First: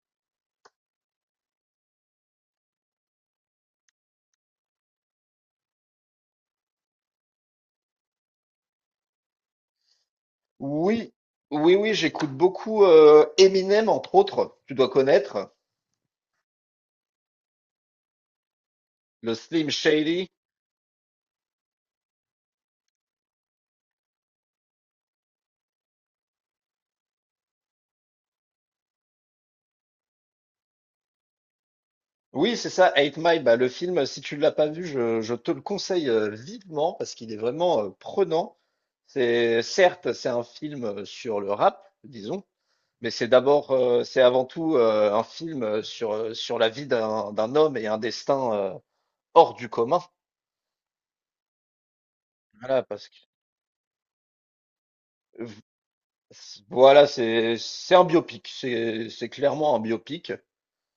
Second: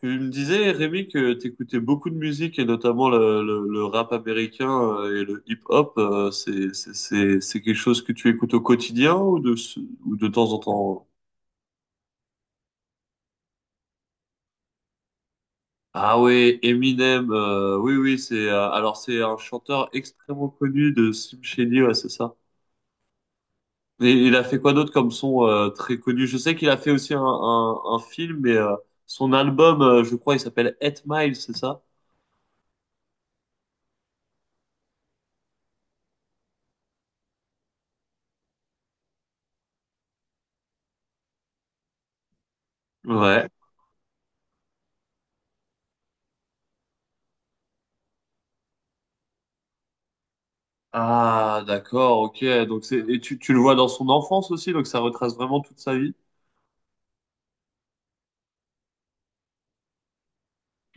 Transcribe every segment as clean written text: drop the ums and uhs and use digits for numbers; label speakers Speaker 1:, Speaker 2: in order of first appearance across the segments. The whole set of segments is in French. Speaker 1: Tu me disais, Rémi, que t'écoutais beaucoup de musique et notamment le rap américain et le hip-hop. C'est quelque chose que tu écoutes au quotidien ou ou de temps en temps?
Speaker 2: Oui, oui, oui, j'écoute beaucoup Eminem, entre autres, tu dois connaître,
Speaker 1: Ah ouais, Eminem. Oui, oui, c'est alors c'est
Speaker 2: le
Speaker 1: un
Speaker 2: Slim
Speaker 1: chanteur
Speaker 2: Shady.
Speaker 1: extrêmement connu de Slim Shady, ouais, c'est ça. Et il a fait quoi d'autre comme son très connu? Je sais qu'il a fait aussi un film, mais son album, je crois, il s'appelle Eight Mile, c'est ça?
Speaker 2: Oui, c'est ça, Eight Mile, bah, le film, si tu ne l'as pas vu, je te le conseille vivement parce qu'il est vraiment prenant. C'est, certes, c'est un film sur le rap, disons, mais c'est
Speaker 1: Ouais.
Speaker 2: d'abord, c'est avant tout un film sur, sur la vie d'un homme et un destin hors du commun.
Speaker 1: Ah, d'accord, ok.
Speaker 2: Voilà,
Speaker 1: Donc c'est
Speaker 2: parce que,
Speaker 1: et tu le vois dans son enfance aussi, donc ça retrace vraiment
Speaker 2: v-
Speaker 1: toute sa vie.
Speaker 2: voilà, c'est un biopic, c'est clairement un biopic.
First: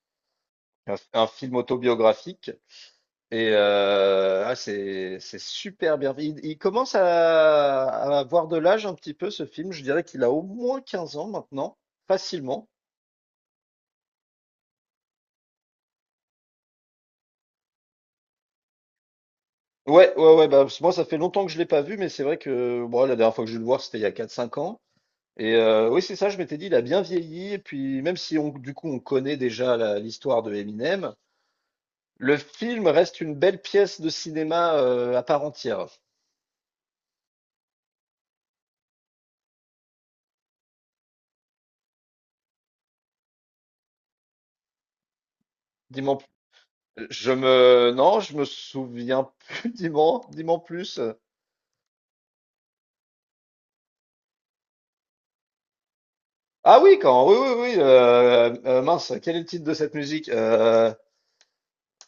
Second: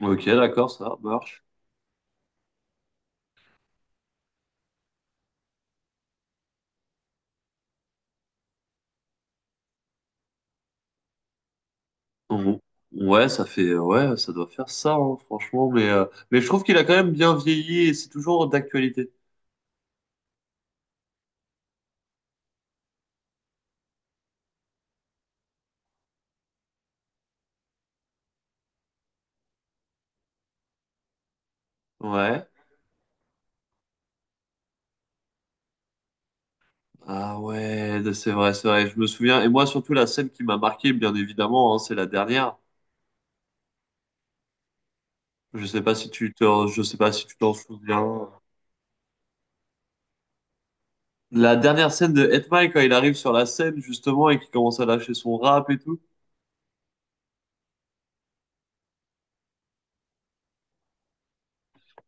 Speaker 1: Ok, d'accord, ça
Speaker 2: Un
Speaker 1: marche.
Speaker 2: film autobiographique. Et ah, c'est super bien. Il commence à avoir de l'âge un petit peu ce film. Je dirais qu'il a au moins 15 ans maintenant,
Speaker 1: Bon.
Speaker 2: facilement.
Speaker 1: Ouais, ça fait ouais, ça doit faire ça, hein, franchement. Mais je trouve qu'il a quand même bien vieilli et c'est toujours d'actualité.
Speaker 2: Ouais, ouais, ouais. Bah, moi, ça fait longtemps que je l'ai pas vu, mais c'est vrai que bon, la dernière fois que j'ai dû le voir, c'était il y a 4, 5 ans. Et oui, c'est ça. Je m'étais dit, il a bien vieilli. Et puis, même si on, du coup, on connaît déjà l'histoire de Eminem, le
Speaker 1: Ouais.
Speaker 2: film reste une belle pièce de cinéma à part entière.
Speaker 1: Ah ouais, c'est vrai, c'est vrai. Je me souviens. Et moi surtout la scène qui m'a marqué, bien évidemment, hein, c'est la dernière. Je sais pas si
Speaker 2: Dis-moi.
Speaker 1: je sais pas si tu t'en
Speaker 2: Non,
Speaker 1: souviens.
Speaker 2: je me souviens plus. Dis-moi, dis-moi plus.
Speaker 1: La dernière scène de Hetman quand il arrive sur la scène justement et qu'il commence à lâcher son rap et tout.
Speaker 2: Ah oui, oui, oui, oui. Mince, quel est le titre de cette musique?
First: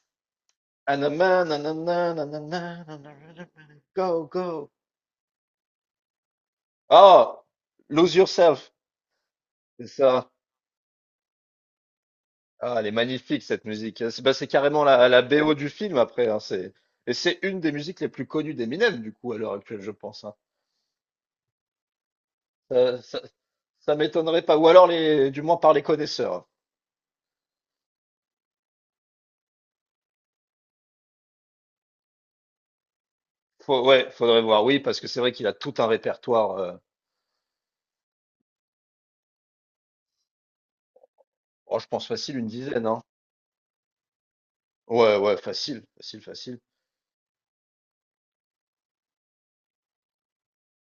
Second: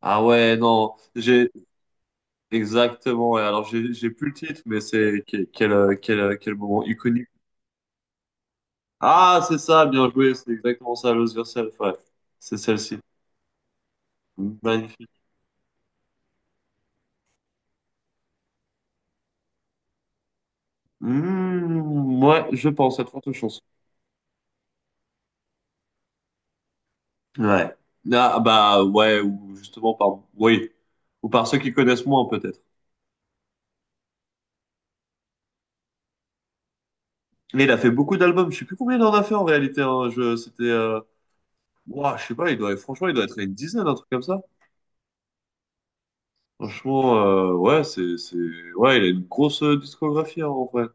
Speaker 1: Ah ouais, non,
Speaker 2: Anama,
Speaker 1: j'ai
Speaker 2: nanana, nanana,
Speaker 1: exactement. Ouais. Alors
Speaker 2: nanana,
Speaker 1: j'ai
Speaker 2: go,
Speaker 1: plus le titre,
Speaker 2: go.
Speaker 1: mais c'est quel moment iconique.
Speaker 2: Ah, Lose Yourself,
Speaker 1: Ah, c'est ça,
Speaker 2: c'est
Speaker 1: bien
Speaker 2: ça.
Speaker 1: joué, c'est exactement ça, Lose Yourself. Ouais, c'est
Speaker 2: Ah, elle est
Speaker 1: celle-ci.
Speaker 2: magnifique cette musique. C'est bah, c'est carrément
Speaker 1: Magnifique.
Speaker 2: la BO du film après, hein. Et c'est une des musiques les plus connues d'Eminem du coup à l'heure actuelle, je pense, hein.
Speaker 1: Mmh, ouais, je pense,
Speaker 2: Ça,
Speaker 1: à de
Speaker 2: ça,
Speaker 1: fortes chances.
Speaker 2: ça m'étonnerait pas. Ou alors les, du moins par les connaisseurs.
Speaker 1: Ouais. Ah bah ouais, ou justement par oui, ou par ceux qui connaissent moins peut-être.
Speaker 2: Ouais, faudrait voir, oui, parce que c'est vrai qu'il a tout un répertoire.
Speaker 1: Mais il a fait beaucoup d'albums. Je sais plus combien il en a fait en réalité. Hein. Je c'était
Speaker 2: Oh, je pense
Speaker 1: Ouah, je sais
Speaker 2: facile, une
Speaker 1: pas, il doit
Speaker 2: dizaine, hein.
Speaker 1: franchement, il doit être à une dizaine, un truc comme ça.
Speaker 2: Ouais, ouais, facile, facile, facile.
Speaker 1: Franchement, ouais, ouais, il a une grosse discographie, hein, en vrai.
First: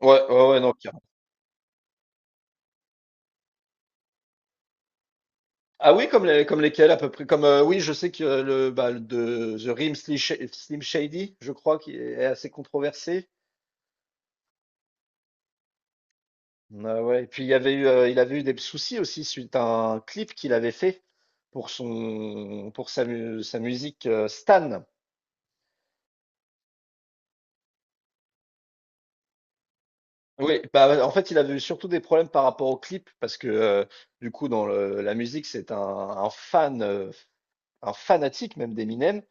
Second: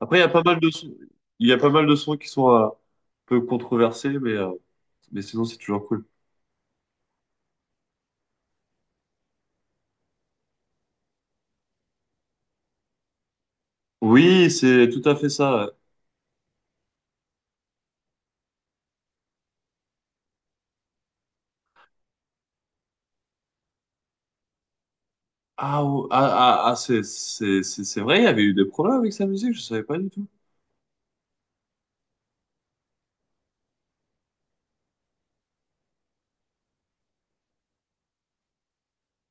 Speaker 1: Après, il
Speaker 2: Ouais,
Speaker 1: y a pas
Speaker 2: ouais,
Speaker 1: mal
Speaker 2: ouais,
Speaker 1: de
Speaker 2: non,
Speaker 1: sons,
Speaker 2: carrément.
Speaker 1: il y a pas mal de sons qui sont un peu controversés, mais sinon, c'est toujours
Speaker 2: Ah
Speaker 1: cool.
Speaker 2: oui, comme les, comme lesquels à peu près, comme oui, je sais que de The Rim Slim Shady, je crois, qui est assez controversé.
Speaker 1: Oui, c'est tout à fait ça.
Speaker 2: Ah ouais. Et puis il avait eu des soucis aussi suite à un clip qu'il avait fait pour son, pour sa, mu- sa musique Stan.
Speaker 1: C'est, c'est vrai, il y avait eu des problèmes avec sa musique, je savais pas du tout.
Speaker 2: Oui, bah, en fait, il avait eu surtout des problèmes par rapport au clip parce que du coup, dans la musique, c'est un fan, un fanatique même d'Eminem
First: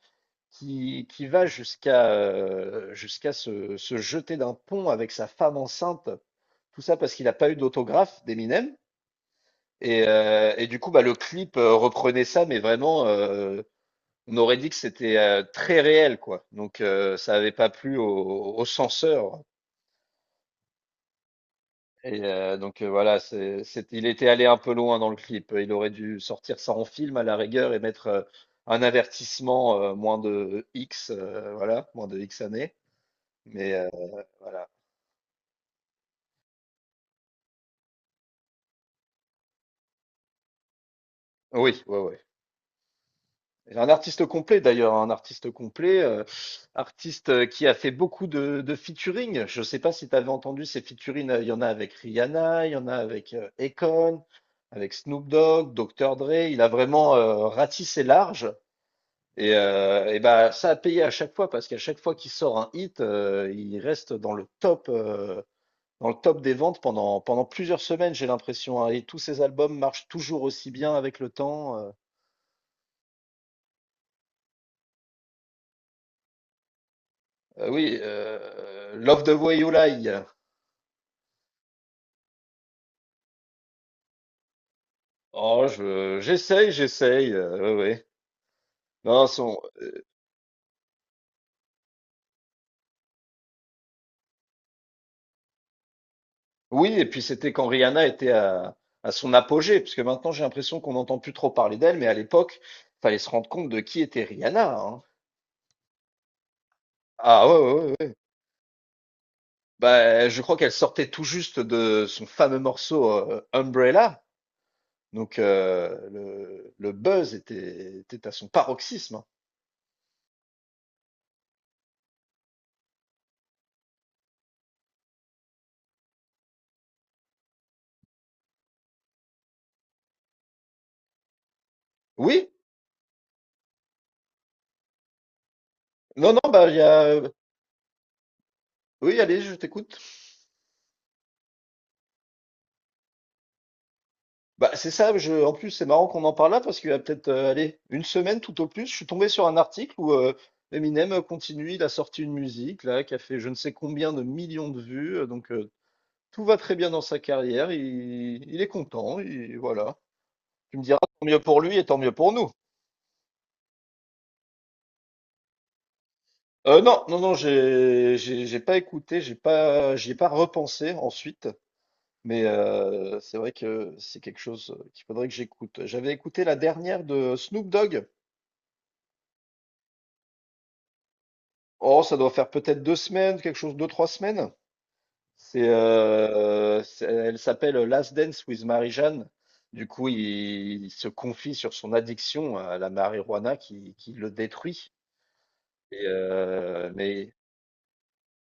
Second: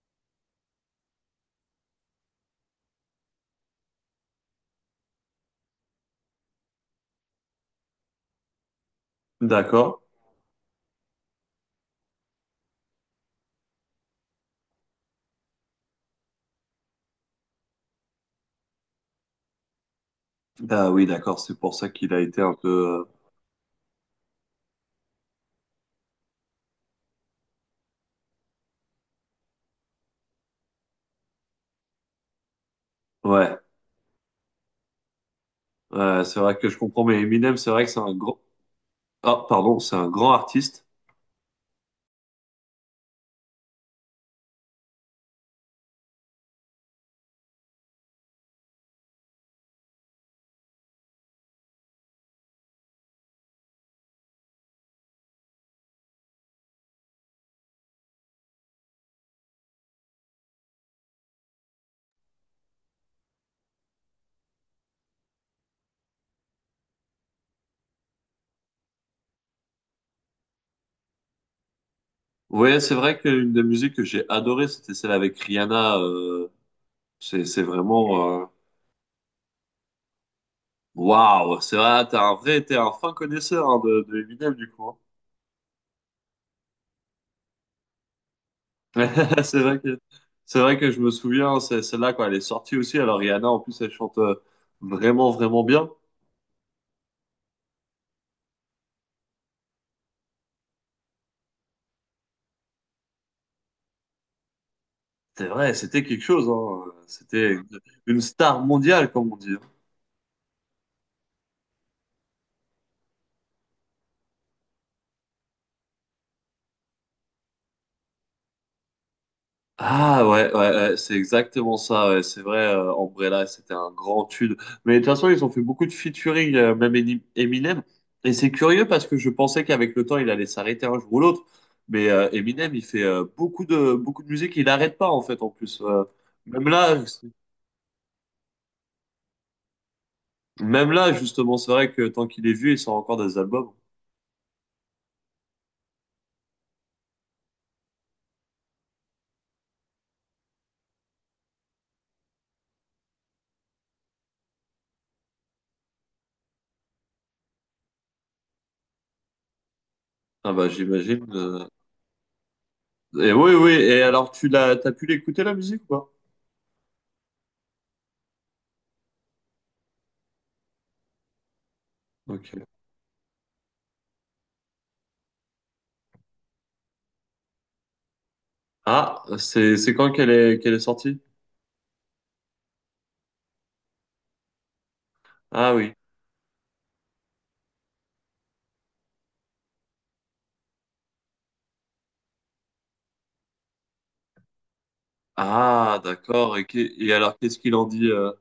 Speaker 2: qui va jusqu'à jusqu'à se jeter d'un pont avec sa femme enceinte. Tout ça parce qu'il n'a pas eu d'autographe d'Eminem.
Speaker 1: D'accord.
Speaker 2: Et du coup, bah, le clip reprenait ça, mais vraiment, on aurait dit que c'était très réel, quoi. Donc, ça n'avait pas plu au censeur.
Speaker 1: Ah oui, d'accord, c'est pour ça qu'il a
Speaker 2: Et
Speaker 1: été un
Speaker 2: donc
Speaker 1: peu,
Speaker 2: voilà, c'est, il était allé un peu loin dans le clip. Il aurait dû sortir ça en film à la rigueur et mettre un avertissement moins de X, voilà, moins de X années.
Speaker 1: ouais,
Speaker 2: Mais voilà.
Speaker 1: ouais, c'est vrai que je comprends, mais Eminem, c'est vrai que c'est un grand, ah, pardon, c'est un grand artiste.
Speaker 2: Oui, ouais, ouais. Et un artiste complet d'ailleurs, un artiste complet, artiste qui a fait beaucoup de featuring. Je sais pas si tu avais entendu ces featuring. Il y en a avec Rihanna, il y en a avec Akon, avec Snoop Dogg, Dr. Dre. Il a vraiment ratissé large. Et bah, ça a payé à chaque fois parce qu'à chaque fois qu'il sort un hit, il reste dans le top des ventes pendant plusieurs semaines, j'ai l'impression, hein. Et tous ses albums marchent toujours aussi bien avec le temps.
Speaker 1: Ouais, c'est vrai qu'une des musiques que j'ai adorée, c'était celle avec Rihanna. C'est, c'est
Speaker 2: Oui,
Speaker 1: vraiment... euh,
Speaker 2: Love the Way You Lie.
Speaker 1: Waouh! C'est vrai, t'es un fin connaisseur hein, de Eminem, du coup.
Speaker 2: Oh, j'essaye, j'essaye. Ouais, ouais.
Speaker 1: Hein.
Speaker 2: Non, son,
Speaker 1: C'est vrai que, c'est vrai que je me souviens, c'est celle-là, quand elle est sortie aussi. Alors Rihanna, en plus, elle chante vraiment, vraiment bien.
Speaker 2: oui, et puis c'était quand Rihanna était à son apogée, parce que maintenant j'ai l'impression qu'on n'entend plus trop parler d'elle, mais à l'époque, fallait se rendre compte de qui était Rihanna, hein.
Speaker 1: C'est vrai, c'était quelque chose. Hein.
Speaker 2: Ah
Speaker 1: C'était
Speaker 2: ouais, ouais, ouais, ouais.
Speaker 1: une star mondiale, comme on dit.
Speaker 2: Bah, je crois qu'elle sortait tout juste de son fameux morceau, Umbrella, donc le buzz était à son paroxysme, hein.
Speaker 1: Ah ouais, ouais, ouais, c'est exactement ça, ouais, c'est vrai, Umbrella, c'était un grand tube. Mais de toute façon, ils ont fait beaucoup de featuring, même Eni- Eminem. Et c'est curieux parce que je pensais qu'avec le temps, il allait s'arrêter un jour ou l'autre. Mais
Speaker 2: Oui,
Speaker 1: Eminem, il fait beaucoup de musique, il n'arrête pas en fait en plus.
Speaker 2: non, non,
Speaker 1: Même
Speaker 2: bah, il y
Speaker 1: là,
Speaker 2: a,
Speaker 1: c'est-
Speaker 2: oui, allez, je t'écoute.
Speaker 1: Même là, justement, c'est vrai que tant qu'il est vieux, il sort encore des albums.
Speaker 2: Bah, c'est ça, je en plus, c'est marrant qu'on en parle là parce qu'il y a peut-être, allez, une semaine tout au plus, je suis tombé sur un article où, Eminem, continue, il a sorti une musique là, qui a fait je ne sais combien de millions de vues, donc tout va très bien dans sa carrière, il est content, il voilà.
Speaker 1: Ah bah
Speaker 2: Tu me diras, tant
Speaker 1: j'imagine.
Speaker 2: mieux pour lui et tant mieux pour nous.
Speaker 1: Et oui, oui, et alors t'as pu l'écouter la musique ou pas?
Speaker 2: Non, non, non, j'ai pas écouté, j'ai pas, j'y ai pas repensé ensuite, mais
Speaker 1: Ok.
Speaker 2: c'est vrai que c'est quelque chose qu'il faudrait que j'écoute. J'avais écouté la dernière de Snoop Dogg.
Speaker 1: Ah, c'est quand qu'elle est sortie?
Speaker 2: Oh, ça doit faire peut-être 2 semaines, quelque chose, 2, 3 semaines. C'est,
Speaker 1: Ah oui.
Speaker 2: elle s'appelle Last Dance with Marie-Jeanne. Du coup, il se confie sur son addiction à la marijuana qui le détruit.
Speaker 1: Ah,
Speaker 2: Et,
Speaker 1: d'accord. Et
Speaker 2: mais
Speaker 1: alors, qu'est-ce qu'il en dit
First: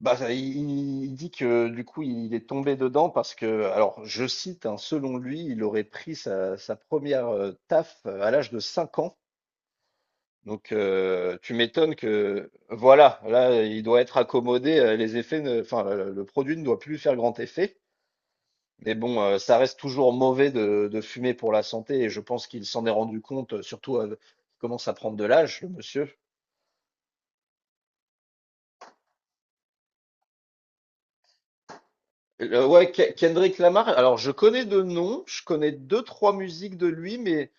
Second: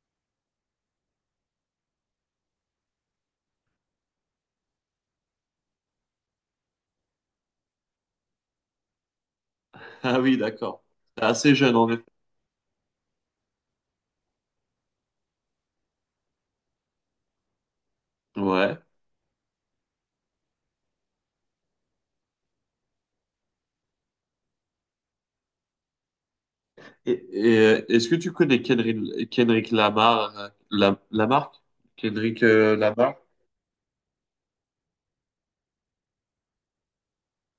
Speaker 2: bah, ça, il dit que du coup, il est tombé dedans parce que, alors je cite, hein, selon lui, il aurait pris sa première taf à l'âge de 5 ans.
Speaker 1: Ah oui,
Speaker 2: Donc,
Speaker 1: d'accord. C'est
Speaker 2: tu
Speaker 1: assez jeune, en
Speaker 2: m'étonnes
Speaker 1: effet.
Speaker 2: que, voilà, là, il doit être accommodé, les effets, enfin, le produit ne doit plus lui faire grand effet.
Speaker 1: Ouais.
Speaker 2: Mais bon, ça reste toujours mauvais de fumer pour la santé et je pense qu'il s'en est rendu compte, surtout il commence à prendre de l'âge, le monsieur.
Speaker 1: Est-ce que tu connais Kendrick Lamar, Lamarck? Kendrick
Speaker 2: Ouais,
Speaker 1: Lamar?
Speaker 2: Kendrick Lamar, alors je connais de nom, je connais deux, trois musiques de lui, mais.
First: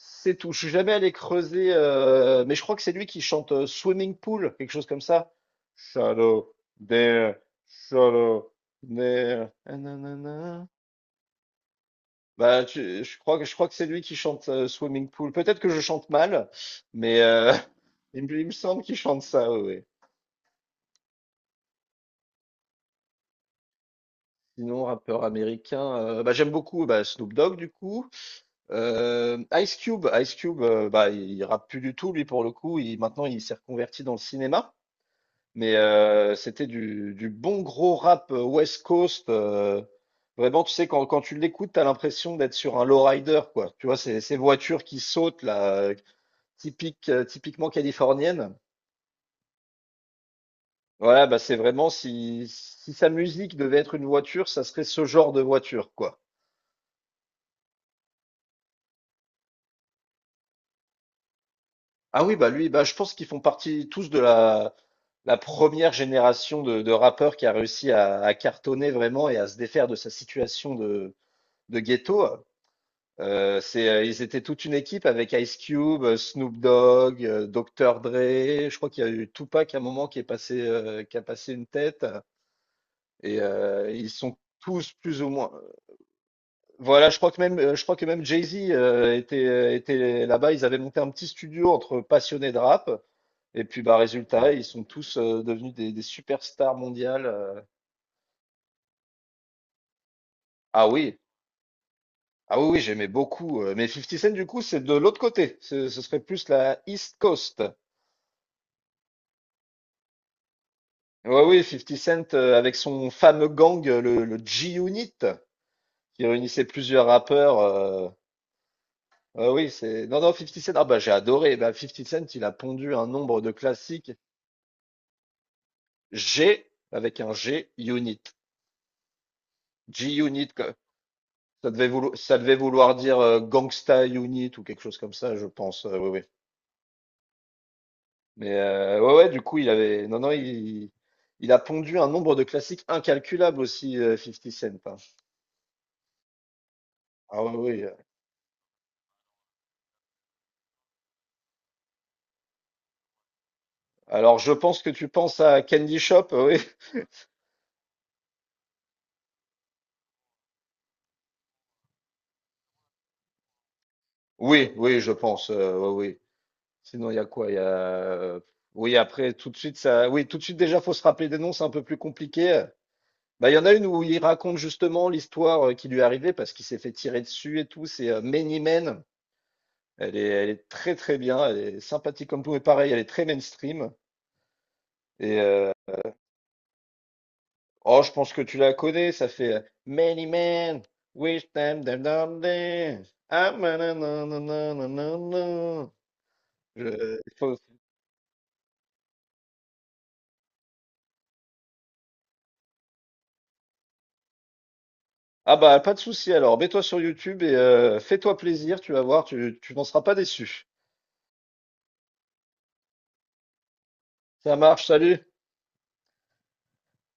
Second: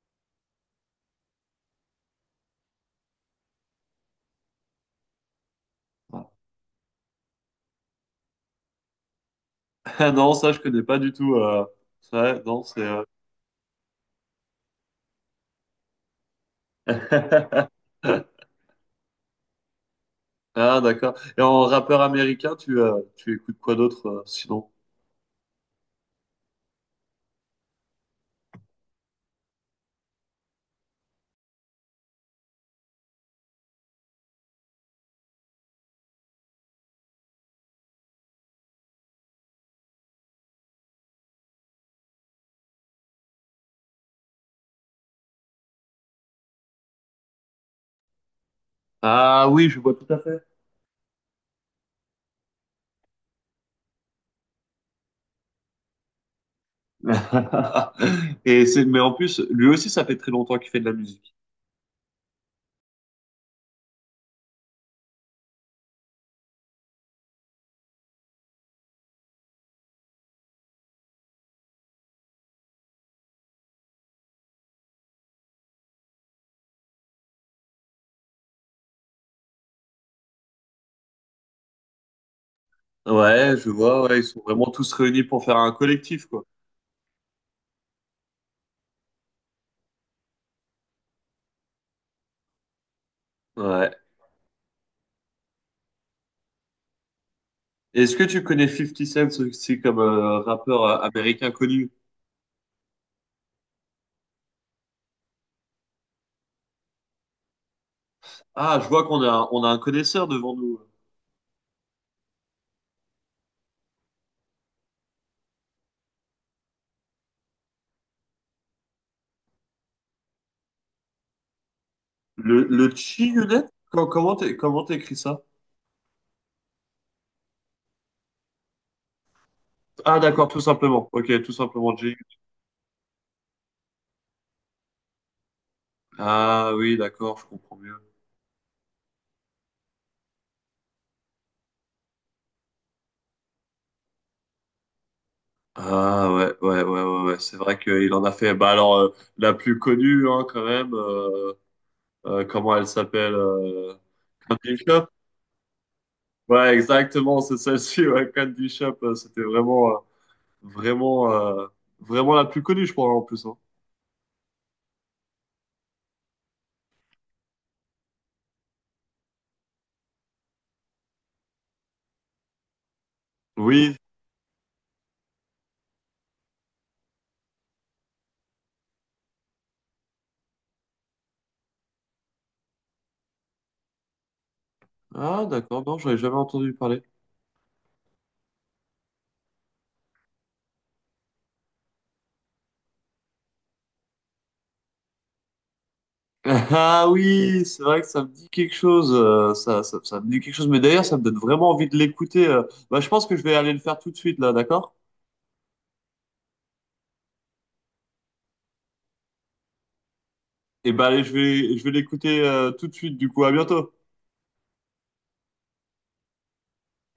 Speaker 2: C'est tout. Je suis jamais allé creuser, mais je crois que c'est lui qui chante Swimming Pool, quelque chose comme ça. Shallow there, shallow there. Ah,
Speaker 1: Ah non, ça, je
Speaker 2: nanana.
Speaker 1: connais pas du tout. Ouais, non,
Speaker 2: Bah,
Speaker 1: c'est...
Speaker 2: je crois que c'est lui qui chante Swimming Pool. Peut-être que je chante mal, mais il me semble qu'il chante ça. Ouais, ouais.
Speaker 1: Ah, d'accord. Et en rappeur américain, tu écoutes quoi d'autre, sinon?
Speaker 2: Sinon, rappeur américain, bah, j'aime beaucoup bah, Snoop Dogg du coup. Ice Cube, bah, il rappe plus du tout lui pour le coup. Il, maintenant, il s'est reconverti dans le cinéma. Mais c'était du bon gros rap West Coast. Vraiment, tu sais, quand tu l'écoutes, t'as l'impression d'être sur un lowrider, quoi. Tu vois, ces voitures qui sautent, là, typique, typiquement californienne.
Speaker 1: Ah oui, je vois tout à fait.
Speaker 2: Voilà, bah c'est vraiment si, si sa musique devait être une voiture, ça serait ce genre de voiture, quoi.
Speaker 1: Et c'est, mais en plus, lui aussi, ça fait très longtemps qu'il fait de la musique.
Speaker 2: Ah oui, bah lui, bah je pense qu'ils font partie tous de la première génération de rappeurs qui a réussi à cartonner vraiment et à se défaire de sa situation de ghetto. C'est, ils étaient toute une équipe avec Ice Cube, Snoop Dogg, Dr. Dre. Je crois qu'il y a eu Tupac à un moment qui est passé, qui a passé une tête. Et
Speaker 1: Ouais, je vois,
Speaker 2: ils
Speaker 1: ouais, ils sont
Speaker 2: sont
Speaker 1: vraiment tous
Speaker 2: tous
Speaker 1: réunis
Speaker 2: plus ou
Speaker 1: pour
Speaker 2: moins.
Speaker 1: faire un collectif, quoi.
Speaker 2: Voilà, je crois que même, je crois que même Jay-Z était là-bas. Ils avaient monté un petit studio entre passionnés de rap. Et puis,
Speaker 1: Ouais.
Speaker 2: bah, résultat, ils sont tous devenus des superstars mondiales.
Speaker 1: Est-ce que tu connais Fifty Cent aussi comme rappeur
Speaker 2: Ah oui,
Speaker 1: américain connu?
Speaker 2: ah oui, oui, j'aimais beaucoup. Mais 50 Cent, du coup, c'est de l'autre côté. Ce serait plus la East Coast.
Speaker 1: Ah, je vois qu'on a, on a un connaisseur devant nous.
Speaker 2: Ouais, oui, 50 Cent avec son fameux gang, le G-Unit, qui réunissait plusieurs rappeurs. Ouais, oui, c'est. Non, non, 50 Cent. Ah bah j'ai adoré. Bah, 50 Cent, il a
Speaker 1: Le
Speaker 2: pondu un nombre de
Speaker 1: G-Unit?
Speaker 2: classiques.
Speaker 1: Comment comment t'écris ça?
Speaker 2: G avec un G-Unit.
Speaker 1: Ah, d'accord,
Speaker 2: G-Unit,
Speaker 1: tout
Speaker 2: quoi.
Speaker 1: simplement. Ok, tout
Speaker 2: Ça devait
Speaker 1: simplement G.
Speaker 2: vouloir, ça devait vouloir dire Gangsta Unit ou quelque chose comme ça, je pense. Oui, oui.
Speaker 1: Ah oui, d'accord, je comprends mieux.
Speaker 2: Mais ouais, ouais, du coup, il avait. Non, non, il a pondu un nombre de classiques incalculables aussi, 50 Cent, hein.
Speaker 1: Ah ouais, ouais, ouais, ouais, ouais.
Speaker 2: Ah
Speaker 1: C'est
Speaker 2: oui,
Speaker 1: vrai
Speaker 2: oui.
Speaker 1: qu'il en a fait. Bah alors, la plus connue, hein, quand même. Comment elle s'appelle?
Speaker 2: Alors, je pense que tu penses à Candy Shop, oui.
Speaker 1: Ouais, exactement, c'est celle-ci, ouais, Candy du Shop, c'était vraiment, vraiment, euh, vraiment la plus connue, je crois, en plus. Hein.
Speaker 2: Oui, oui, je pense, oui. Oui. Sinon, il y a quoi? Il y a... oui, après, tout de suite, ça... Oui, tout de suite, déjà, faut se rappeler des noms, c'est un peu plus compliqué. Bah, il y en a une
Speaker 1: Oui.
Speaker 2: où il raconte justement l'histoire qui lui est arrivée parce qu'il s'est fait tirer dessus et tout. C'est Many Men. Elle est très, très bien. Elle est sympathique comme tout. Et pareil, elle est très mainstream.
Speaker 1: Ah,
Speaker 2: Et
Speaker 1: d'accord, non, j'avais jamais entendu parler.
Speaker 2: oh, je pense que tu la connais, ça fait Many men wish them them them them. Ah, manananananana. Je-
Speaker 1: Ah
Speaker 2: il faut-
Speaker 1: oui, c'est vrai que ça me dit quelque chose, ça me dit quelque chose, mais d'ailleurs, ça me donne vraiment envie de l'écouter. Bah, je pense que je vais aller le faire tout de suite, là, d'accord?
Speaker 2: Ah bah, pas de souci alors. Mets-toi sur YouTube et fais-toi plaisir, tu vas voir, tu n'en seras pas déçu.
Speaker 1: Et bah, allez, je vais l'écouter, tout de suite, du coup, à bientôt.
Speaker 2: Ça marche, salut.